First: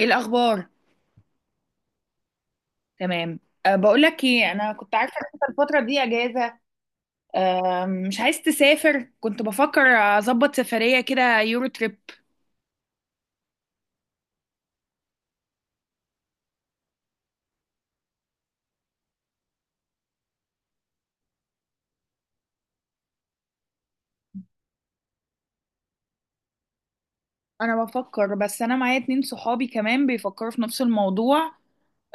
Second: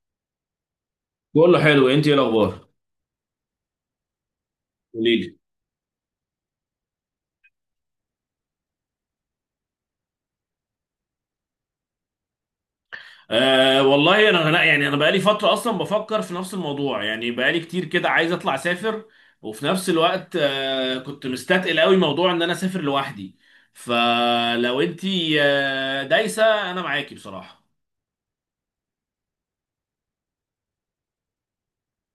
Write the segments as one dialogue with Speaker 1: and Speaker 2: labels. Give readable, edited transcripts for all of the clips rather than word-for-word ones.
Speaker 1: ايه الاخبار؟
Speaker 2: بقول له حلو، انت ايه الاخبار؟
Speaker 1: تمام. أه، بقول لك ايه، انا كنت عارفه
Speaker 2: قولي
Speaker 1: ان
Speaker 2: لي.
Speaker 1: انت الفتره دي اجازه. أه، مش عايز تسافر؟ كنت بفكر اظبط سفريه كده، يورو تريب.
Speaker 2: والله انا لا، يعني انا بقالي فتره اصلا بفكر في نفس الموضوع، يعني بقالي كتير كده عايز اطلع اسافر. وفي نفس الوقت كنت مستثقل قوي موضوع ان انا اسافر لوحدي. فلو انت دايسه، انا معاكي بصراحه.
Speaker 1: انا بفكر، بس انا معايا اتنين صحابي كمان بيفكروا في نفس الموضوع.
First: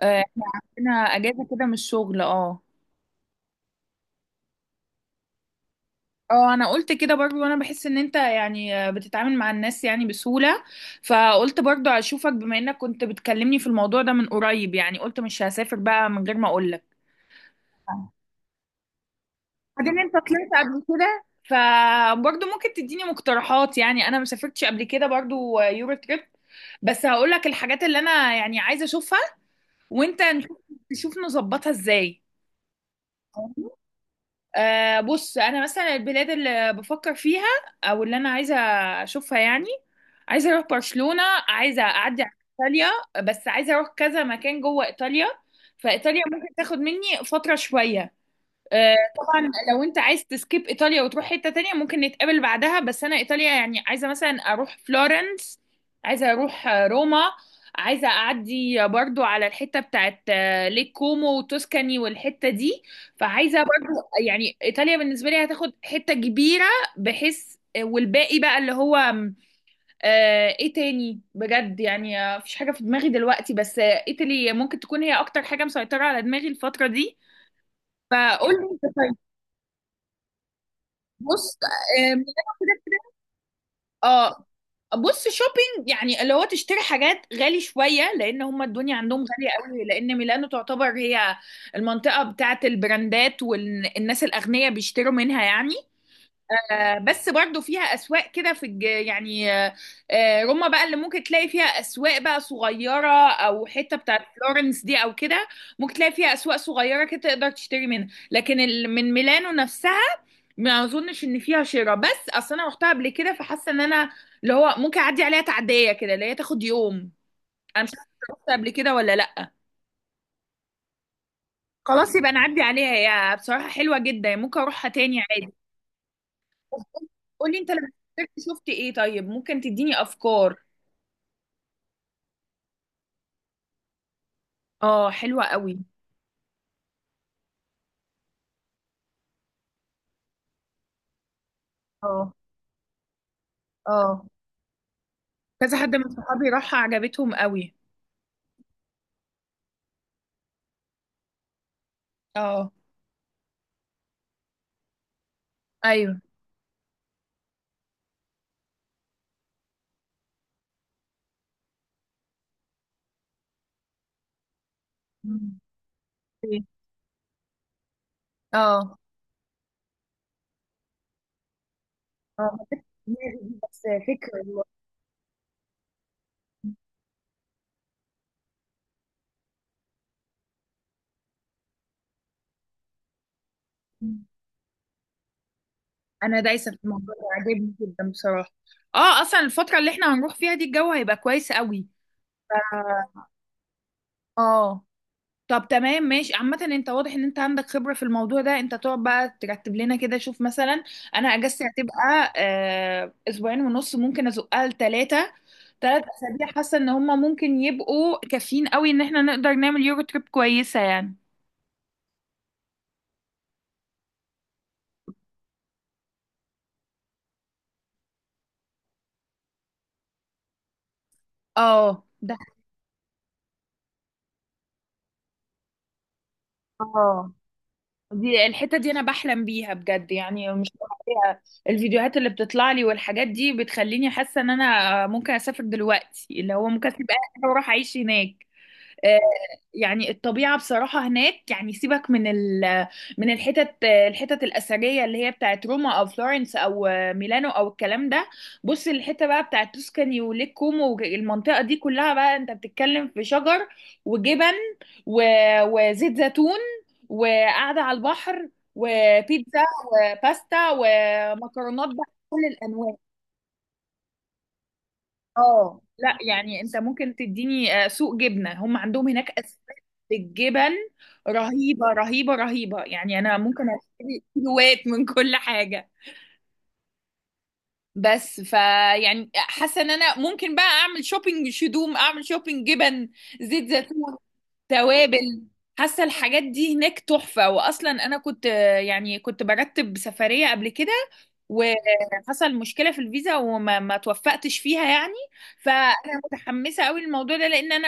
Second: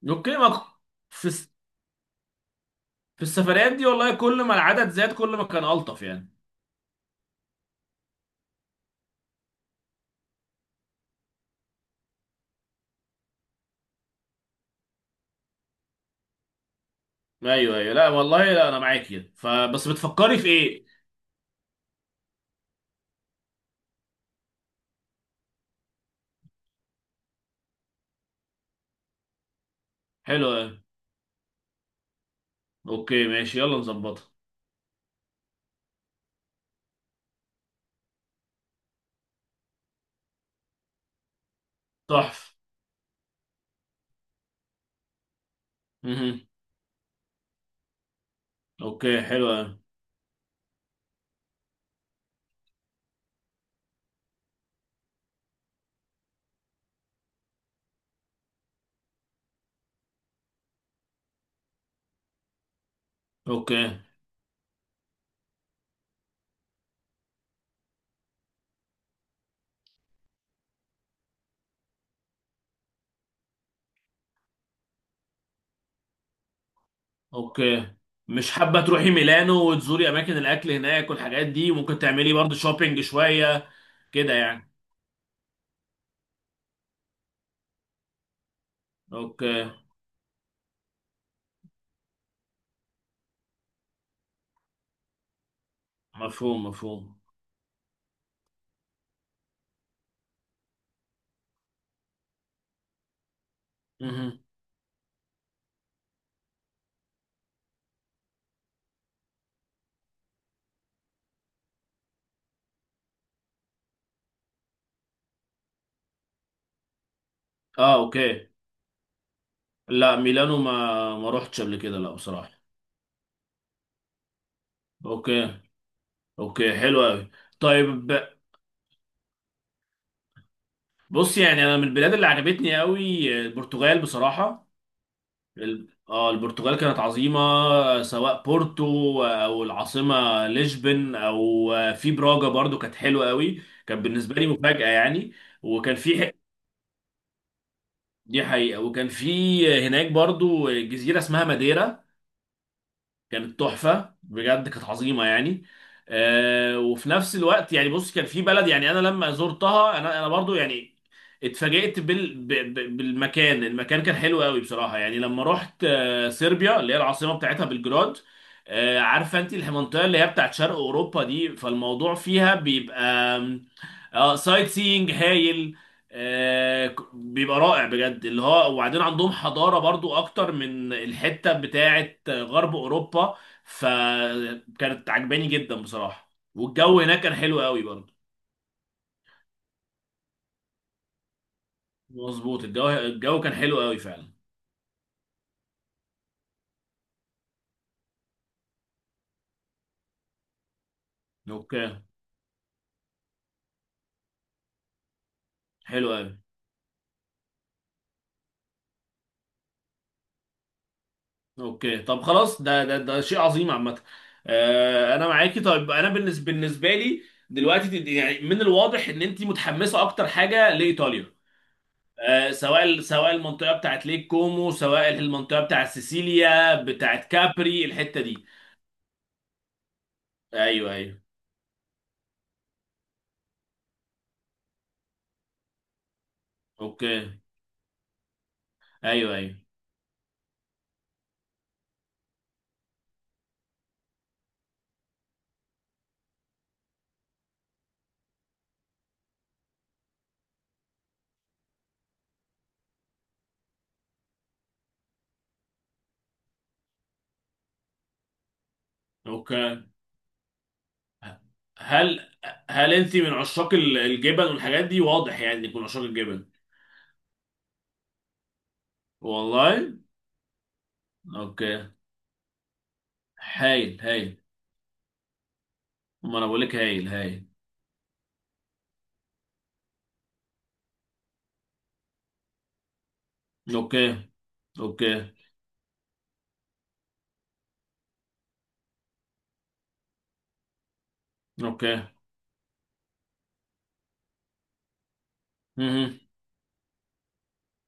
Speaker 1: أه
Speaker 2: اوكي،
Speaker 1: احنا
Speaker 2: ما
Speaker 1: عندنا
Speaker 2: في
Speaker 1: اجازه
Speaker 2: الس-
Speaker 1: كده من الشغل. اه،
Speaker 2: في السفريات دي والله كل ما العدد زاد كل ما كان الطف يعني.
Speaker 1: اه، انا قلت كده برضو. انا بحس ان انت يعني بتتعامل مع الناس يعني بسهوله. فقلت برضو اشوفك، بما انك كنت بتكلمني في الموضوع ده من قريب، يعني قلت مش هسافر بقى من غير ما اقول لك.
Speaker 2: ايوه ايوه، لا والله، لا انا معاكي، فبس
Speaker 1: بعدين انت
Speaker 2: بتفكري في
Speaker 1: طلعت قبل
Speaker 2: ايه؟
Speaker 1: كده فبرضه ممكن تديني مقترحات، يعني انا ما سافرتش قبل كده برضه يورو تريب. بس هقول لك الحاجات اللي انا يعني عايزه اشوفها، وانت
Speaker 2: حلو
Speaker 1: نشوف
Speaker 2: أوي.
Speaker 1: نظبطها ازاي.
Speaker 2: اوكي ماشي، يلا نظبطها.
Speaker 1: بص، انا مثلا البلاد اللي بفكر فيها او اللي انا عايزه اشوفها يعني، عايزه اروح برشلونه، عايزه اعدي على
Speaker 2: تحفه.
Speaker 1: ايطاليا، بس عايزه اروح كذا مكان جوه ايطاليا. فايطاليا ممكن تاخد مني فتره شويه.
Speaker 2: اوكي
Speaker 1: طبعا
Speaker 2: حلو أوي.
Speaker 1: لو انت عايز تسكيب ايطاليا وتروح حتة تانية ممكن نتقابل بعدها، بس انا ايطاليا يعني عايزة مثلا اروح فلورنس، عايزة اروح روما، عايزة اعدي برضو على الحتة بتاعت ليك كومو وتوسكاني والحتة دي. فعايزة برضو
Speaker 2: اوكي.
Speaker 1: يعني ايطاليا بالنسبة لي هتاخد حتة كبيرة، بحيث والباقي بقى اللي هو ايه تاني بجد يعني، مفيش حاجة في دماغي دلوقتي، بس ايطالي ممكن تكون هي اكتر حاجة مسيطرة على دماغي الفترة دي.
Speaker 2: اوكي. مش
Speaker 1: فقول
Speaker 2: حابة
Speaker 1: لي.
Speaker 2: تروحي ميلانو وتزوري اماكن الاكل هناك والحاجات
Speaker 1: بص،
Speaker 2: دي؟ ممكن
Speaker 1: من اللي
Speaker 2: تعملي برضه
Speaker 1: أنا كده
Speaker 2: شوبينج
Speaker 1: كده.
Speaker 2: شوية كده
Speaker 1: اه.
Speaker 2: يعني.
Speaker 1: بص، شوبينج يعني اللي هو تشتري حاجات غالي شويه، لان هم الدنيا عندهم غاليه
Speaker 2: اوكي.
Speaker 1: قوي، لان ميلانو تعتبر هي المنطقه بتاعت البراندات والناس الاغنياء بيشتروا منها يعني.
Speaker 2: مفهوم مفهوم.
Speaker 1: بس برضو فيها اسواق كده في يعني روما بقى اللي ممكن تلاقي فيها اسواق بقى صغيره، او حته بتاعت
Speaker 2: مهم.
Speaker 1: فلورنس دي او كده، ممكن تلاقي فيها اسواق صغيره كده تقدر تشتري منها. لكن من ميلانو نفسها ما اظنش ان فيها شراء، بس اصل انا رحتها قبل كده فحاسه ان انا اللي هو ممكن اعدي عليها تعديه كده اللي هي تاخد يوم. انا مش
Speaker 2: اه
Speaker 1: عارفه
Speaker 2: اوكي.
Speaker 1: رحت قبل كده ولا لا.
Speaker 2: لا ميلانو، ما روحتش قبل كده لا
Speaker 1: خلاص يبقى
Speaker 2: بصراحة.
Speaker 1: نعدي عليها، هي بصراحه حلوه جدا ممكن اروحها تاني عادي.
Speaker 2: اوكي. اوكي
Speaker 1: طب
Speaker 2: حلو قوي.
Speaker 1: قولي انت، لما
Speaker 2: طيب
Speaker 1: سافرت شفت ايه؟ طيب ممكن تديني افكار.
Speaker 2: بص، يعني انا من البلاد اللي عجبتني قوي البرتغال بصراحة.
Speaker 1: اه، حلوة قوي.
Speaker 2: البرتغال كانت عظيمة، سواء بورتو او العاصمة لشبن او في
Speaker 1: اه،
Speaker 2: براجا، برضو كانت حلوة قوي. كان
Speaker 1: اه،
Speaker 2: بالنسبة لي مفاجأة يعني.
Speaker 1: كذا حد
Speaker 2: وكان
Speaker 1: من
Speaker 2: في ح-
Speaker 1: صحابي راحها عجبتهم قوي.
Speaker 2: دي حقيقة، وكان في هناك برضو جزيرة اسمها ماديرا،
Speaker 1: اه.
Speaker 2: كانت تحفة بجد، كانت عظيمة يعني.
Speaker 1: ايوه.
Speaker 2: وفي نفس الوقت يعني بص، كان في بلد يعني انا لما زرتها، انا برضو يعني اتفاجئت بالمكان، المكان كان حلو قوي بصراحة، يعني لما
Speaker 1: مم؟
Speaker 2: رحت
Speaker 1: إيه؟
Speaker 2: صربيا، اللي هي العاصمة بتاعتها بلجراد.
Speaker 1: اه.
Speaker 2: عارفة انت المنطقة اللي هي بتاعت شرق اوروبا دي، فالموضوع
Speaker 1: اه،
Speaker 2: فيها
Speaker 1: ما جاتش
Speaker 2: بيبقى
Speaker 1: في دماغي دي،
Speaker 2: آم،
Speaker 1: بس فكرة والله.
Speaker 2: سايت سينج هايل، بيبقى رائع بجد اللي هو. وبعدين عندهم حضارة برضو اكتر من الحتة بتاعة غرب اوروبا،
Speaker 1: مم.
Speaker 2: فكانت عجباني جدا بصراحة،
Speaker 1: انا دايسة في
Speaker 2: والجو
Speaker 1: الموضوع ده،
Speaker 2: هناك كان حلو
Speaker 1: عاجبني
Speaker 2: قوي
Speaker 1: جدا
Speaker 2: برضو.
Speaker 1: بصراحة. اه، اصلا الفترة اللي احنا هنروح فيها دي الجو هيبقى كويس قوي. ف-
Speaker 2: مظبوط، الجو كان حلو قوي فعلا.
Speaker 1: اه. طب تمام ماشي. عامة انت واضح ان انت عندك خبرة في الموضوع ده، انت تقعد بقى ترتب لنا كده. شوف مثلا، انا اجازتي
Speaker 2: اوكي
Speaker 1: هتبقى اسبوعين ونص، ممكن ازقها لتلاتة. تلات
Speaker 2: حلو قوي.
Speaker 1: اسابيع حاسة ان هما ممكن يبقوا كافيين قوي ان احنا نقدر نعمل يورو تريب كويسة يعني.
Speaker 2: اوكي طب خلاص، ده شيء عظيم عامة. انا معاكي. طيب انا بالنسبة لي دلوقتي يعني من الواضح ان انت متحمسة اكتر حاجة لايطاليا،
Speaker 1: اه ده.
Speaker 2: سواء المنطقه بتاعت ليك كومو، سواء المنطقه بتاعت سيسيليا بتاعت
Speaker 1: اه،
Speaker 2: كابري الحته دي.
Speaker 1: دي الحتة دي انا بحلم بيها بجد يعني، مش
Speaker 2: ايوه ايوه.
Speaker 1: طبيعية. الفيديوهات اللي بتطلع لي والحاجات دي بتخليني حاسة ان انا ممكن اسافر دلوقتي، اللي هو ممكن اسيب
Speaker 2: اوكي.
Speaker 1: اهلي واروح اعيش هناك. آه،
Speaker 2: ايوه ايوه.
Speaker 1: يعني الطبيعة بصراحة هناك، يعني سيبك من ال من الحتت الأثرية اللي هي بتاعت روما أو فلورنس أو ميلانو أو الكلام ده. بص الحتة بقى بتاعت توسكاني وليك كومو والمنطقة دي كلها، بقى أنت بتتكلم في شجر، وجبن، وزيت زيتون، وقعدة على البحر، وبيتزا،
Speaker 2: اوكي.
Speaker 1: وباستا ومكرونات بقى
Speaker 2: هل
Speaker 1: كل الأنواع.
Speaker 2: انت من عشاق الجبن والحاجات دي؟ واضح يعني انك
Speaker 1: اه
Speaker 2: من عشاق
Speaker 1: لا
Speaker 2: الجبن.
Speaker 1: يعني، انت ممكن تديني سوق جبنه. هم عندهم هناك اسماك
Speaker 2: والله.
Speaker 1: بالجبن،
Speaker 2: اوكي.
Speaker 1: رهيبه رهيبه رهيبه يعني. انا ممكن
Speaker 2: هايل
Speaker 1: اشتري
Speaker 2: هايل،
Speaker 1: كيلوات من كل حاجه.
Speaker 2: ما انا بقول لك هايل هايل.
Speaker 1: بس فيعني حاسه ان انا ممكن بقى اعمل شوبينج، شدوم اعمل شوبينج جبن، زيت زيتون،
Speaker 2: اوكي. اوكي.
Speaker 1: توابل. حاسه الحاجات دي هناك تحفه، واصلا انا كنت يعني كنت برتب سفريه قبل كده
Speaker 2: اوكي.
Speaker 1: وحصل مشكله في الفيزا وما ما توفقتش فيها يعني. فانا
Speaker 2: مهم.
Speaker 1: متحمسه قوي للموضوع ده لان انا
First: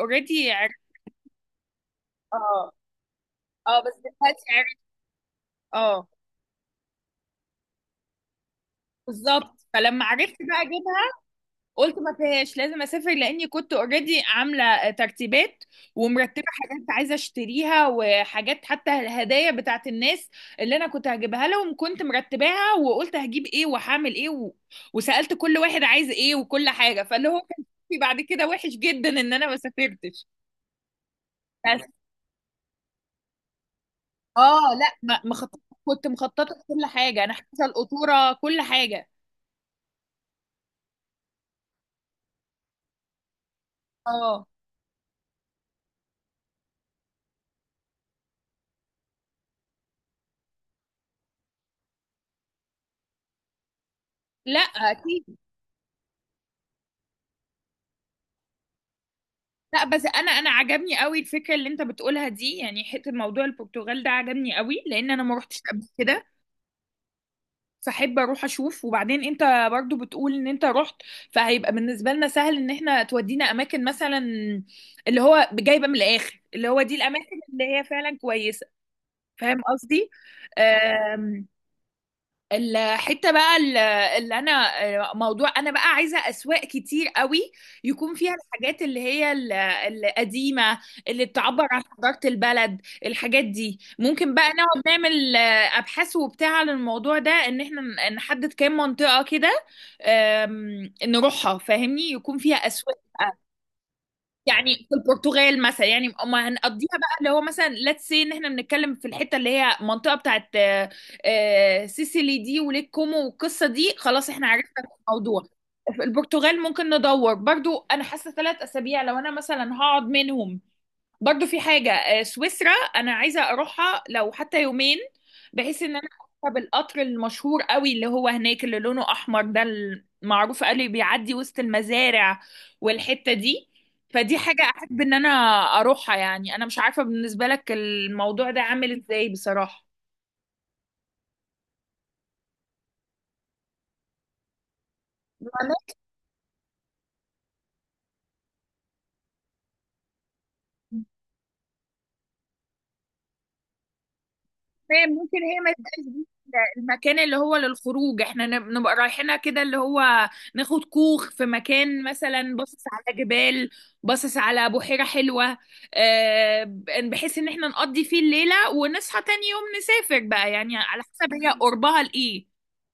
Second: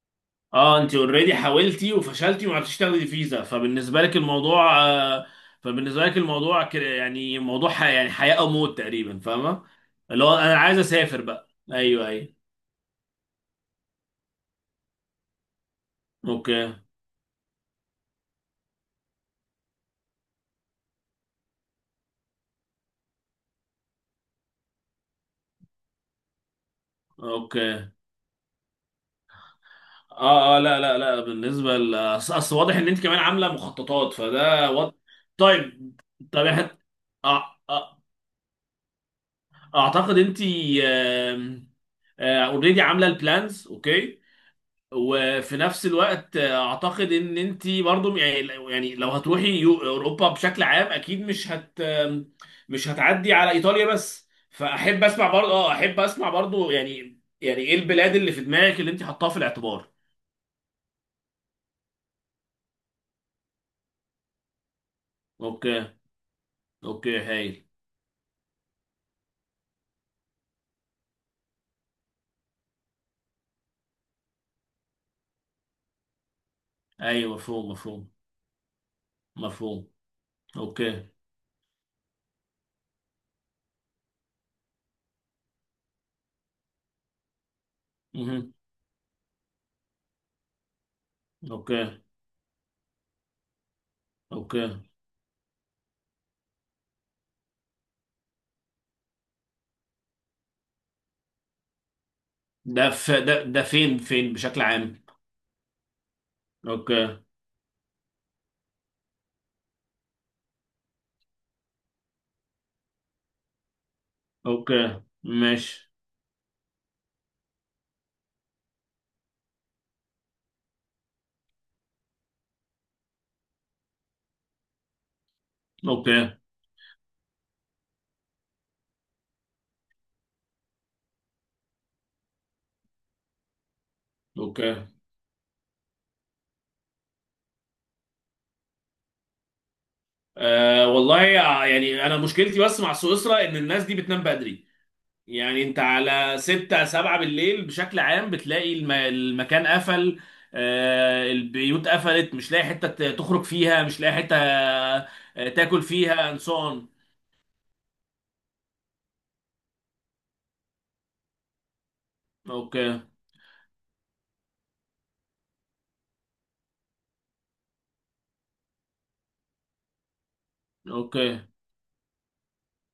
Speaker 1: اوريدي
Speaker 2: اه،
Speaker 1: عرفت.
Speaker 2: انت اوريدي حاولتي وفشلتي وما
Speaker 1: اه،
Speaker 2: عرفتيش تاخدي فيزا،
Speaker 1: اه بس
Speaker 2: فبالنسبه لك
Speaker 1: دلوقتي عرفت.
Speaker 2: الموضوع فبالنسبه
Speaker 1: اه
Speaker 2: لك الموضوع كده يعني موضوع يعني حياه او موت تقريبا، فاهمه؟
Speaker 1: بالظبط، فلما
Speaker 2: اللي
Speaker 1: عرفت
Speaker 2: هو انا
Speaker 1: بقى
Speaker 2: عايز
Speaker 1: جبت.
Speaker 2: اسافر بقى،
Speaker 1: قلت
Speaker 2: ايوه
Speaker 1: ما
Speaker 2: ايوه.
Speaker 1: فيهاش، لازم اسافر لاني كنت اوريدي عامله ترتيبات، ومرتبه
Speaker 2: اوكي.
Speaker 1: حاجات عايزه اشتريها، وحاجات حتى الهدايا بتاعت الناس اللي انا كنت هجيبها لهم كنت مرتباها، وقلت هجيب ايه وهعمل ايه و... وسالت كل واحد عايز ايه وكل حاجه، فاللي هو
Speaker 2: اوكي.
Speaker 1: كان في بعد كده وحش جدا ان انا ما سافرتش.
Speaker 2: اه اه، لا لا لا، بالنسبه
Speaker 1: بس
Speaker 2: ل... اصل أصل واضح ان انت كمان عامله مخططات،
Speaker 1: اه، لا مخططه،
Speaker 2: طيب.
Speaker 1: كنت
Speaker 2: طب
Speaker 1: مخططه
Speaker 2: إحنا-
Speaker 1: كل حاجه انا،
Speaker 2: أع-
Speaker 1: حاطه
Speaker 2: أع-
Speaker 1: القطوره كل حاجه.
Speaker 2: اعتقد انت اوريدي عامله البلانز، اوكي.
Speaker 1: اه
Speaker 2: وفي نفس الوقت اعتقد ان انت برضو، يعني يعني لو هتروحي اوروبا بشكل عام، اكيد مش هتعدي على ايطاليا بس،
Speaker 1: لا
Speaker 2: فاحب
Speaker 1: اكيد.
Speaker 2: اسمع برضو، اه احب اسمع برضو يعني، يعني ايه البلاد اللي في دماغك اللي انت حطاها في
Speaker 1: لا
Speaker 2: الاعتبار؟
Speaker 1: بس انا عجبني قوي الفكره اللي انت بتقولها دي، يعني حته موضوع البرتغال ده عجبني قوي لان انا ما روحتش قبل
Speaker 2: اوكي.
Speaker 1: كده،
Speaker 2: اوكي هايل.
Speaker 1: فاحب اروح اشوف. وبعدين انت برضو بتقول ان انت رحت، فهيبقى بالنسبه لنا سهل ان احنا تودينا اماكن مثلا، اللي هو جايبه من الاخر اللي هو دي
Speaker 2: ايوه
Speaker 1: الاماكن اللي
Speaker 2: مفهوم
Speaker 1: هي
Speaker 2: مفهوم.
Speaker 1: فعلا كويسه. فاهم
Speaker 2: مفهوم.
Speaker 1: قصدي؟
Speaker 2: اوكي.
Speaker 1: آمم. الحته بقى اللي انا، موضوع انا بقى عايزه اسواق كتير قوي يكون فيها
Speaker 2: مهم.
Speaker 1: الحاجات اللي هي القديمه اللي بتعبر عن
Speaker 2: اوكي.
Speaker 1: حضاره البلد. الحاجات دي ممكن بقى نقعد
Speaker 2: اوكي.
Speaker 1: نعمل ابحاث وبتاع عن الموضوع ده ان احنا نحدد كام منطقه كده، نروحها. فاهمني؟ يكون فيها
Speaker 2: ده
Speaker 1: اسواق
Speaker 2: في ده ده فين فين بشكل
Speaker 1: يعني. في
Speaker 2: عام؟
Speaker 1: البرتغال مثلا يعني ما هنقضيها
Speaker 2: اوكي.
Speaker 1: بقى، اللي هو مثلا ليتس سي، ان احنا بنتكلم في الحته اللي هي المنطقه بتاعت سيسيلي دي وليك كومو والقصه دي، خلاص احنا عرفنا
Speaker 2: اوكي
Speaker 1: الموضوع.
Speaker 2: ماشي.
Speaker 1: في البرتغال ممكن ندور برضو. انا حاسه 3 اسابيع لو انا مثلا هقعد منهم، برضو في حاجة سويسرا أنا عايزة أروحها لو حتى يومين، بحيث إن أنا
Speaker 2: اوكي.
Speaker 1: أركب القطر المشهور قوي اللي هو هناك، اللي لونه أحمر ده، المعروف قوي بيعدي وسط المزارع والحتة دي. فدي حاجة
Speaker 2: اوكي.
Speaker 1: أحب إن أنا أروحها يعني. أنا مش عارفة بالنسبة لك الموضوع ده عامل إزاي.
Speaker 2: أه والله، يعني انا مشكلتي بس مع سويسرا ان الناس دي بتنام بدري، يعني
Speaker 1: بصراحة
Speaker 2: انت على 6 7 بالليل بشكل عام بتلاقي المكان قفل، أه البيوت قفلت، مش لاقي حتة تخرج فيها، مش لاقي حتة
Speaker 1: فاهم ممكن هي ما
Speaker 2: تاكل
Speaker 1: تبقاش دي
Speaker 2: فيها and so on.
Speaker 1: المكان اللي هو للخروج، احنا نبقى رايحينها كده، اللي هو ناخد كوخ في مكان مثلا
Speaker 2: اوكي.
Speaker 1: باصص على جبال، باصص على بحيرة حلوة. آه، بحيث ان احنا نقضي فيه الليلة ونصحى تاني يوم نسافر بقى، يعني على
Speaker 2: اوكي.
Speaker 1: حسب هي قربها لإيه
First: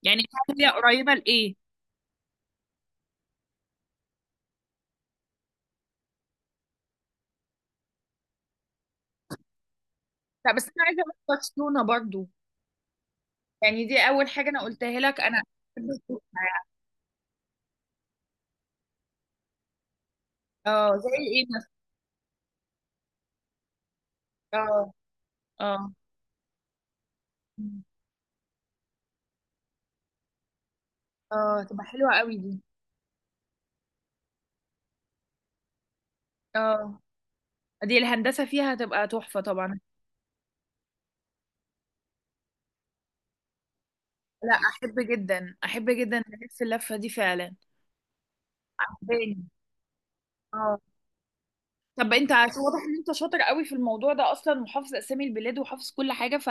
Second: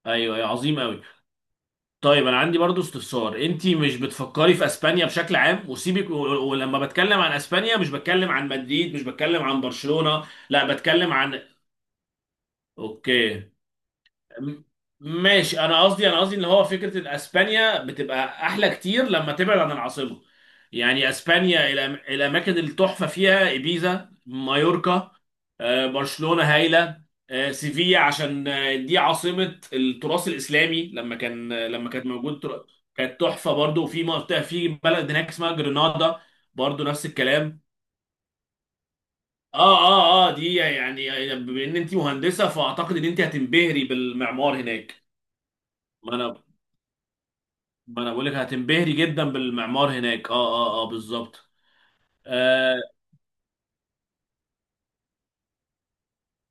Speaker 1: يعني،
Speaker 2: ايوه أيوة،
Speaker 1: هي
Speaker 2: عظيم قوي.
Speaker 1: قريبة لإيه.
Speaker 2: طيب انا عندي برضو استفسار، انتي مش بتفكري في اسبانيا بشكل عام؟ وسيبك ولما بتكلم عن اسبانيا مش بتكلم عن مدريد، مش بتكلم عن برشلونة،
Speaker 1: طب بس
Speaker 2: لا
Speaker 1: انا عايزة
Speaker 2: بتكلم
Speaker 1: اروح
Speaker 2: عن.
Speaker 1: برشلونة برضو،
Speaker 2: اوكي.
Speaker 1: يعني دي اول حاجة انا
Speaker 2: م-
Speaker 1: قلتها لك. انا
Speaker 2: ماشي، انا
Speaker 1: بحب
Speaker 2: قصدي انا
Speaker 1: أشوفها
Speaker 2: قصدي ان هو
Speaker 1: يعني.
Speaker 2: فكره ان اسبانيا بتبقى احلى كتير لما تبعد عن العاصمه،
Speaker 1: اه
Speaker 2: يعني
Speaker 1: زي ايه
Speaker 2: اسبانيا
Speaker 1: مثلا.
Speaker 2: الاماكن التحفه فيها ايبيزا،
Speaker 1: اه،
Speaker 2: مايوركا،
Speaker 1: اه،
Speaker 2: برشلونه هايله، سيفيا عشان دي عاصمه التراث الاسلامي، لما كان
Speaker 1: اه تبقى
Speaker 2: لما كانت
Speaker 1: حلوة قوي
Speaker 2: موجود
Speaker 1: دي.
Speaker 2: كانت تحفه برضو. وفي منطقه في بلد هناك اسمها جرينادا، برضو
Speaker 1: اه،
Speaker 2: نفس الكلام.
Speaker 1: دي الهندسة فيها هتبقى تحفة
Speaker 2: اه
Speaker 1: طبعا.
Speaker 2: اه اه، دي يعني يعني بما ان انت مهندسه، فاعتقد ان انت هتنبهري
Speaker 1: لا
Speaker 2: بالمعمار
Speaker 1: أحب
Speaker 2: هناك.
Speaker 1: جدا، أحب
Speaker 2: ما
Speaker 1: جدا
Speaker 2: انا
Speaker 1: ألف اللفة دي فعلا.
Speaker 2: ما انا بقول لك هتنبهري جدا
Speaker 1: عجباني.
Speaker 2: بالمعمار هناك، اه
Speaker 1: اه،
Speaker 2: اه اه بالظبط.
Speaker 1: طب انت
Speaker 2: آه
Speaker 1: واضح ان انت شاطر قوي في الموضوع ده اصلا، وحافظ اسامي البلاد وحافظ كل حاجه ف،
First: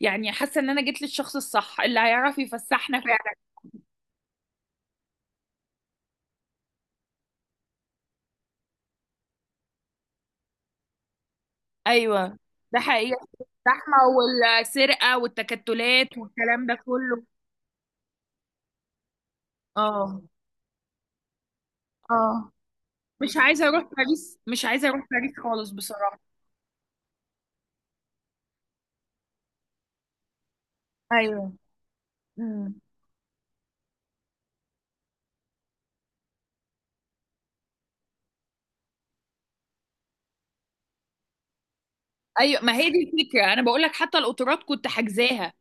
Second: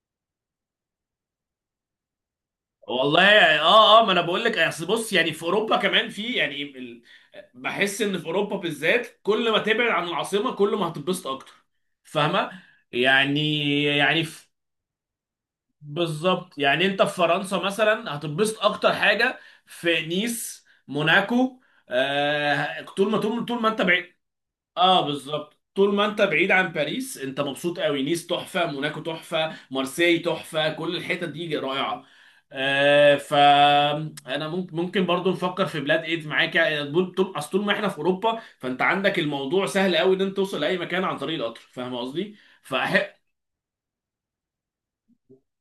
Speaker 1: يعني حاسه ان انا جيت للشخص الصح اللي هيعرف يفسحنا فعلا.
Speaker 2: والله اه اه، ما انا بقول لك اصل بص، يعني في اوروبا كمان في يعني بحس ان في اوروبا بالذات كل ما تبعد عن العاصمه كل ما هتتبسط اكتر،
Speaker 1: ايوه
Speaker 2: فاهمه؟
Speaker 1: ده حقيقه،
Speaker 2: يعني
Speaker 1: الزحمه
Speaker 2: يعني في...
Speaker 1: والسرقه والتكتلات
Speaker 2: بالظبط،
Speaker 1: والكلام ده
Speaker 2: يعني انت في
Speaker 1: كله.
Speaker 2: فرنسا مثلا هتتبسط اكتر حاجه في
Speaker 1: اه،
Speaker 2: نيس، موناكو،
Speaker 1: اه.
Speaker 2: طول ما
Speaker 1: مش
Speaker 2: طول طول
Speaker 1: عايزه
Speaker 2: ما انت
Speaker 1: اروح
Speaker 2: بعيد.
Speaker 1: باريس، مش عايزه
Speaker 2: اه
Speaker 1: اروح باريس
Speaker 2: بالظبط،
Speaker 1: خالص
Speaker 2: طول ما
Speaker 1: بصراحه.
Speaker 2: انت بعيد عن باريس انت مبسوط قوي، نيس تحفه، موناكو تحفه، مارسيي تحفه، كل الحتت
Speaker 1: ايوه.
Speaker 2: دي رائعه.
Speaker 1: امم.
Speaker 2: فانا ممكن ممكن برضو نفكر في بلاد ايد معاك، يعني طول طول- اصل طول ما احنا في اوروبا، فانت عندك الموضوع سهل قوي ان انت توصل لاي مكان عن طريق القطر، فاهم قصدي؟
Speaker 1: ايوه، ما هي دي
Speaker 2: فأح...
Speaker 1: الفكره، انا بقول لك حتى القطارات كنت حاجزاها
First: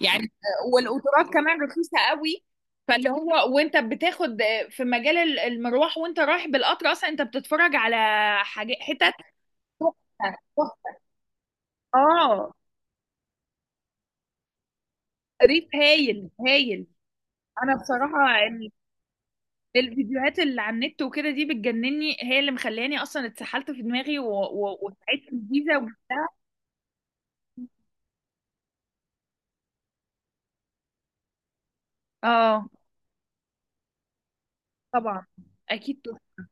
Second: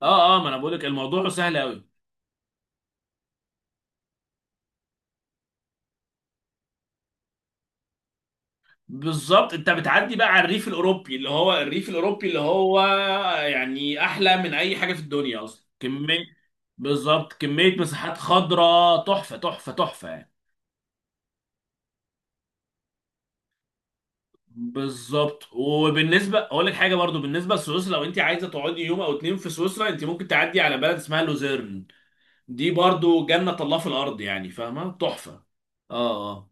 Speaker 1: يعني.
Speaker 2: اه اه ما انا بقول لك الموضوع
Speaker 1: والقطارات
Speaker 2: سهل
Speaker 1: كمان
Speaker 2: قوي.
Speaker 1: رخيصه قوي. فاللي هو وانت بتاخد في مجال المروح وانت رايح بالقطر اصلا، انت بتتفرج على حاجات حتت
Speaker 2: بالظبط، انت
Speaker 1: تحفة،
Speaker 2: بتعدي بقى على الريف
Speaker 1: تحفة.
Speaker 2: الاوروبي، اللي هو الريف الاوروبي اللي
Speaker 1: اه.
Speaker 2: هو يعني احلى من اي حاجه في الدنيا
Speaker 1: ريف
Speaker 2: اصلا، كميه،
Speaker 1: هايل، هايل.
Speaker 2: بالظبط،
Speaker 1: انا
Speaker 2: كمية مساحات
Speaker 1: بصراحه
Speaker 2: خضراء تحفة تحفة تحفة يعني.
Speaker 1: الفيديوهات اللي على النت وكده دي بتجنني، هي اللي مخلاني اصلا اتسحلت في دماغي وسعيت في
Speaker 2: بالظبط.
Speaker 1: الجيزه وجبتها.
Speaker 2: وبالنسبة أقول لك حاجة برضو، بالنسبة لسويسرا لو أنت عايزة تقعدي يوم أو اتنين في سويسرا، أنت ممكن تعدي على بلد اسمها لوزيرن،
Speaker 1: اه
Speaker 2: دي برضو جنة الله في الأرض يعني، فاهمة؟
Speaker 1: طبعا.
Speaker 2: تحفة.
Speaker 1: اكيد.
Speaker 2: آه آه.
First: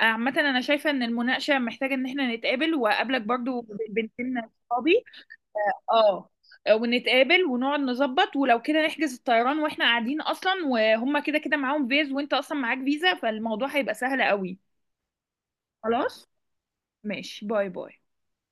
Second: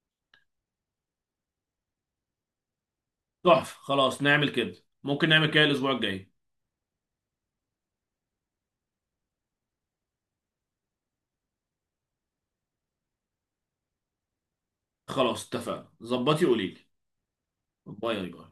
Speaker 1: عامة أنا شايفة إن المناقشة محتاجة إن إحنا نتقابل، وأقابلك برضو
Speaker 2: تحفة خلاص،
Speaker 1: بنتين
Speaker 2: نعمل كده.
Speaker 1: صحابي.
Speaker 2: ممكن نعمل كده الأسبوع
Speaker 1: أه،
Speaker 2: الجاي.
Speaker 1: ونتقابل ونقعد نظبط، ولو كده نحجز الطيران وإحنا قاعدين، أصلا وهما كده كده معاهم فيز وإنت أصلا معاك فيزا، فالموضوع هيبقى سهل قوي.
Speaker 2: خلاص اتفقنا،
Speaker 1: خلاص
Speaker 2: ظبطي قوليلي.
Speaker 1: ماشي، باي باي
Speaker 2: باي باي.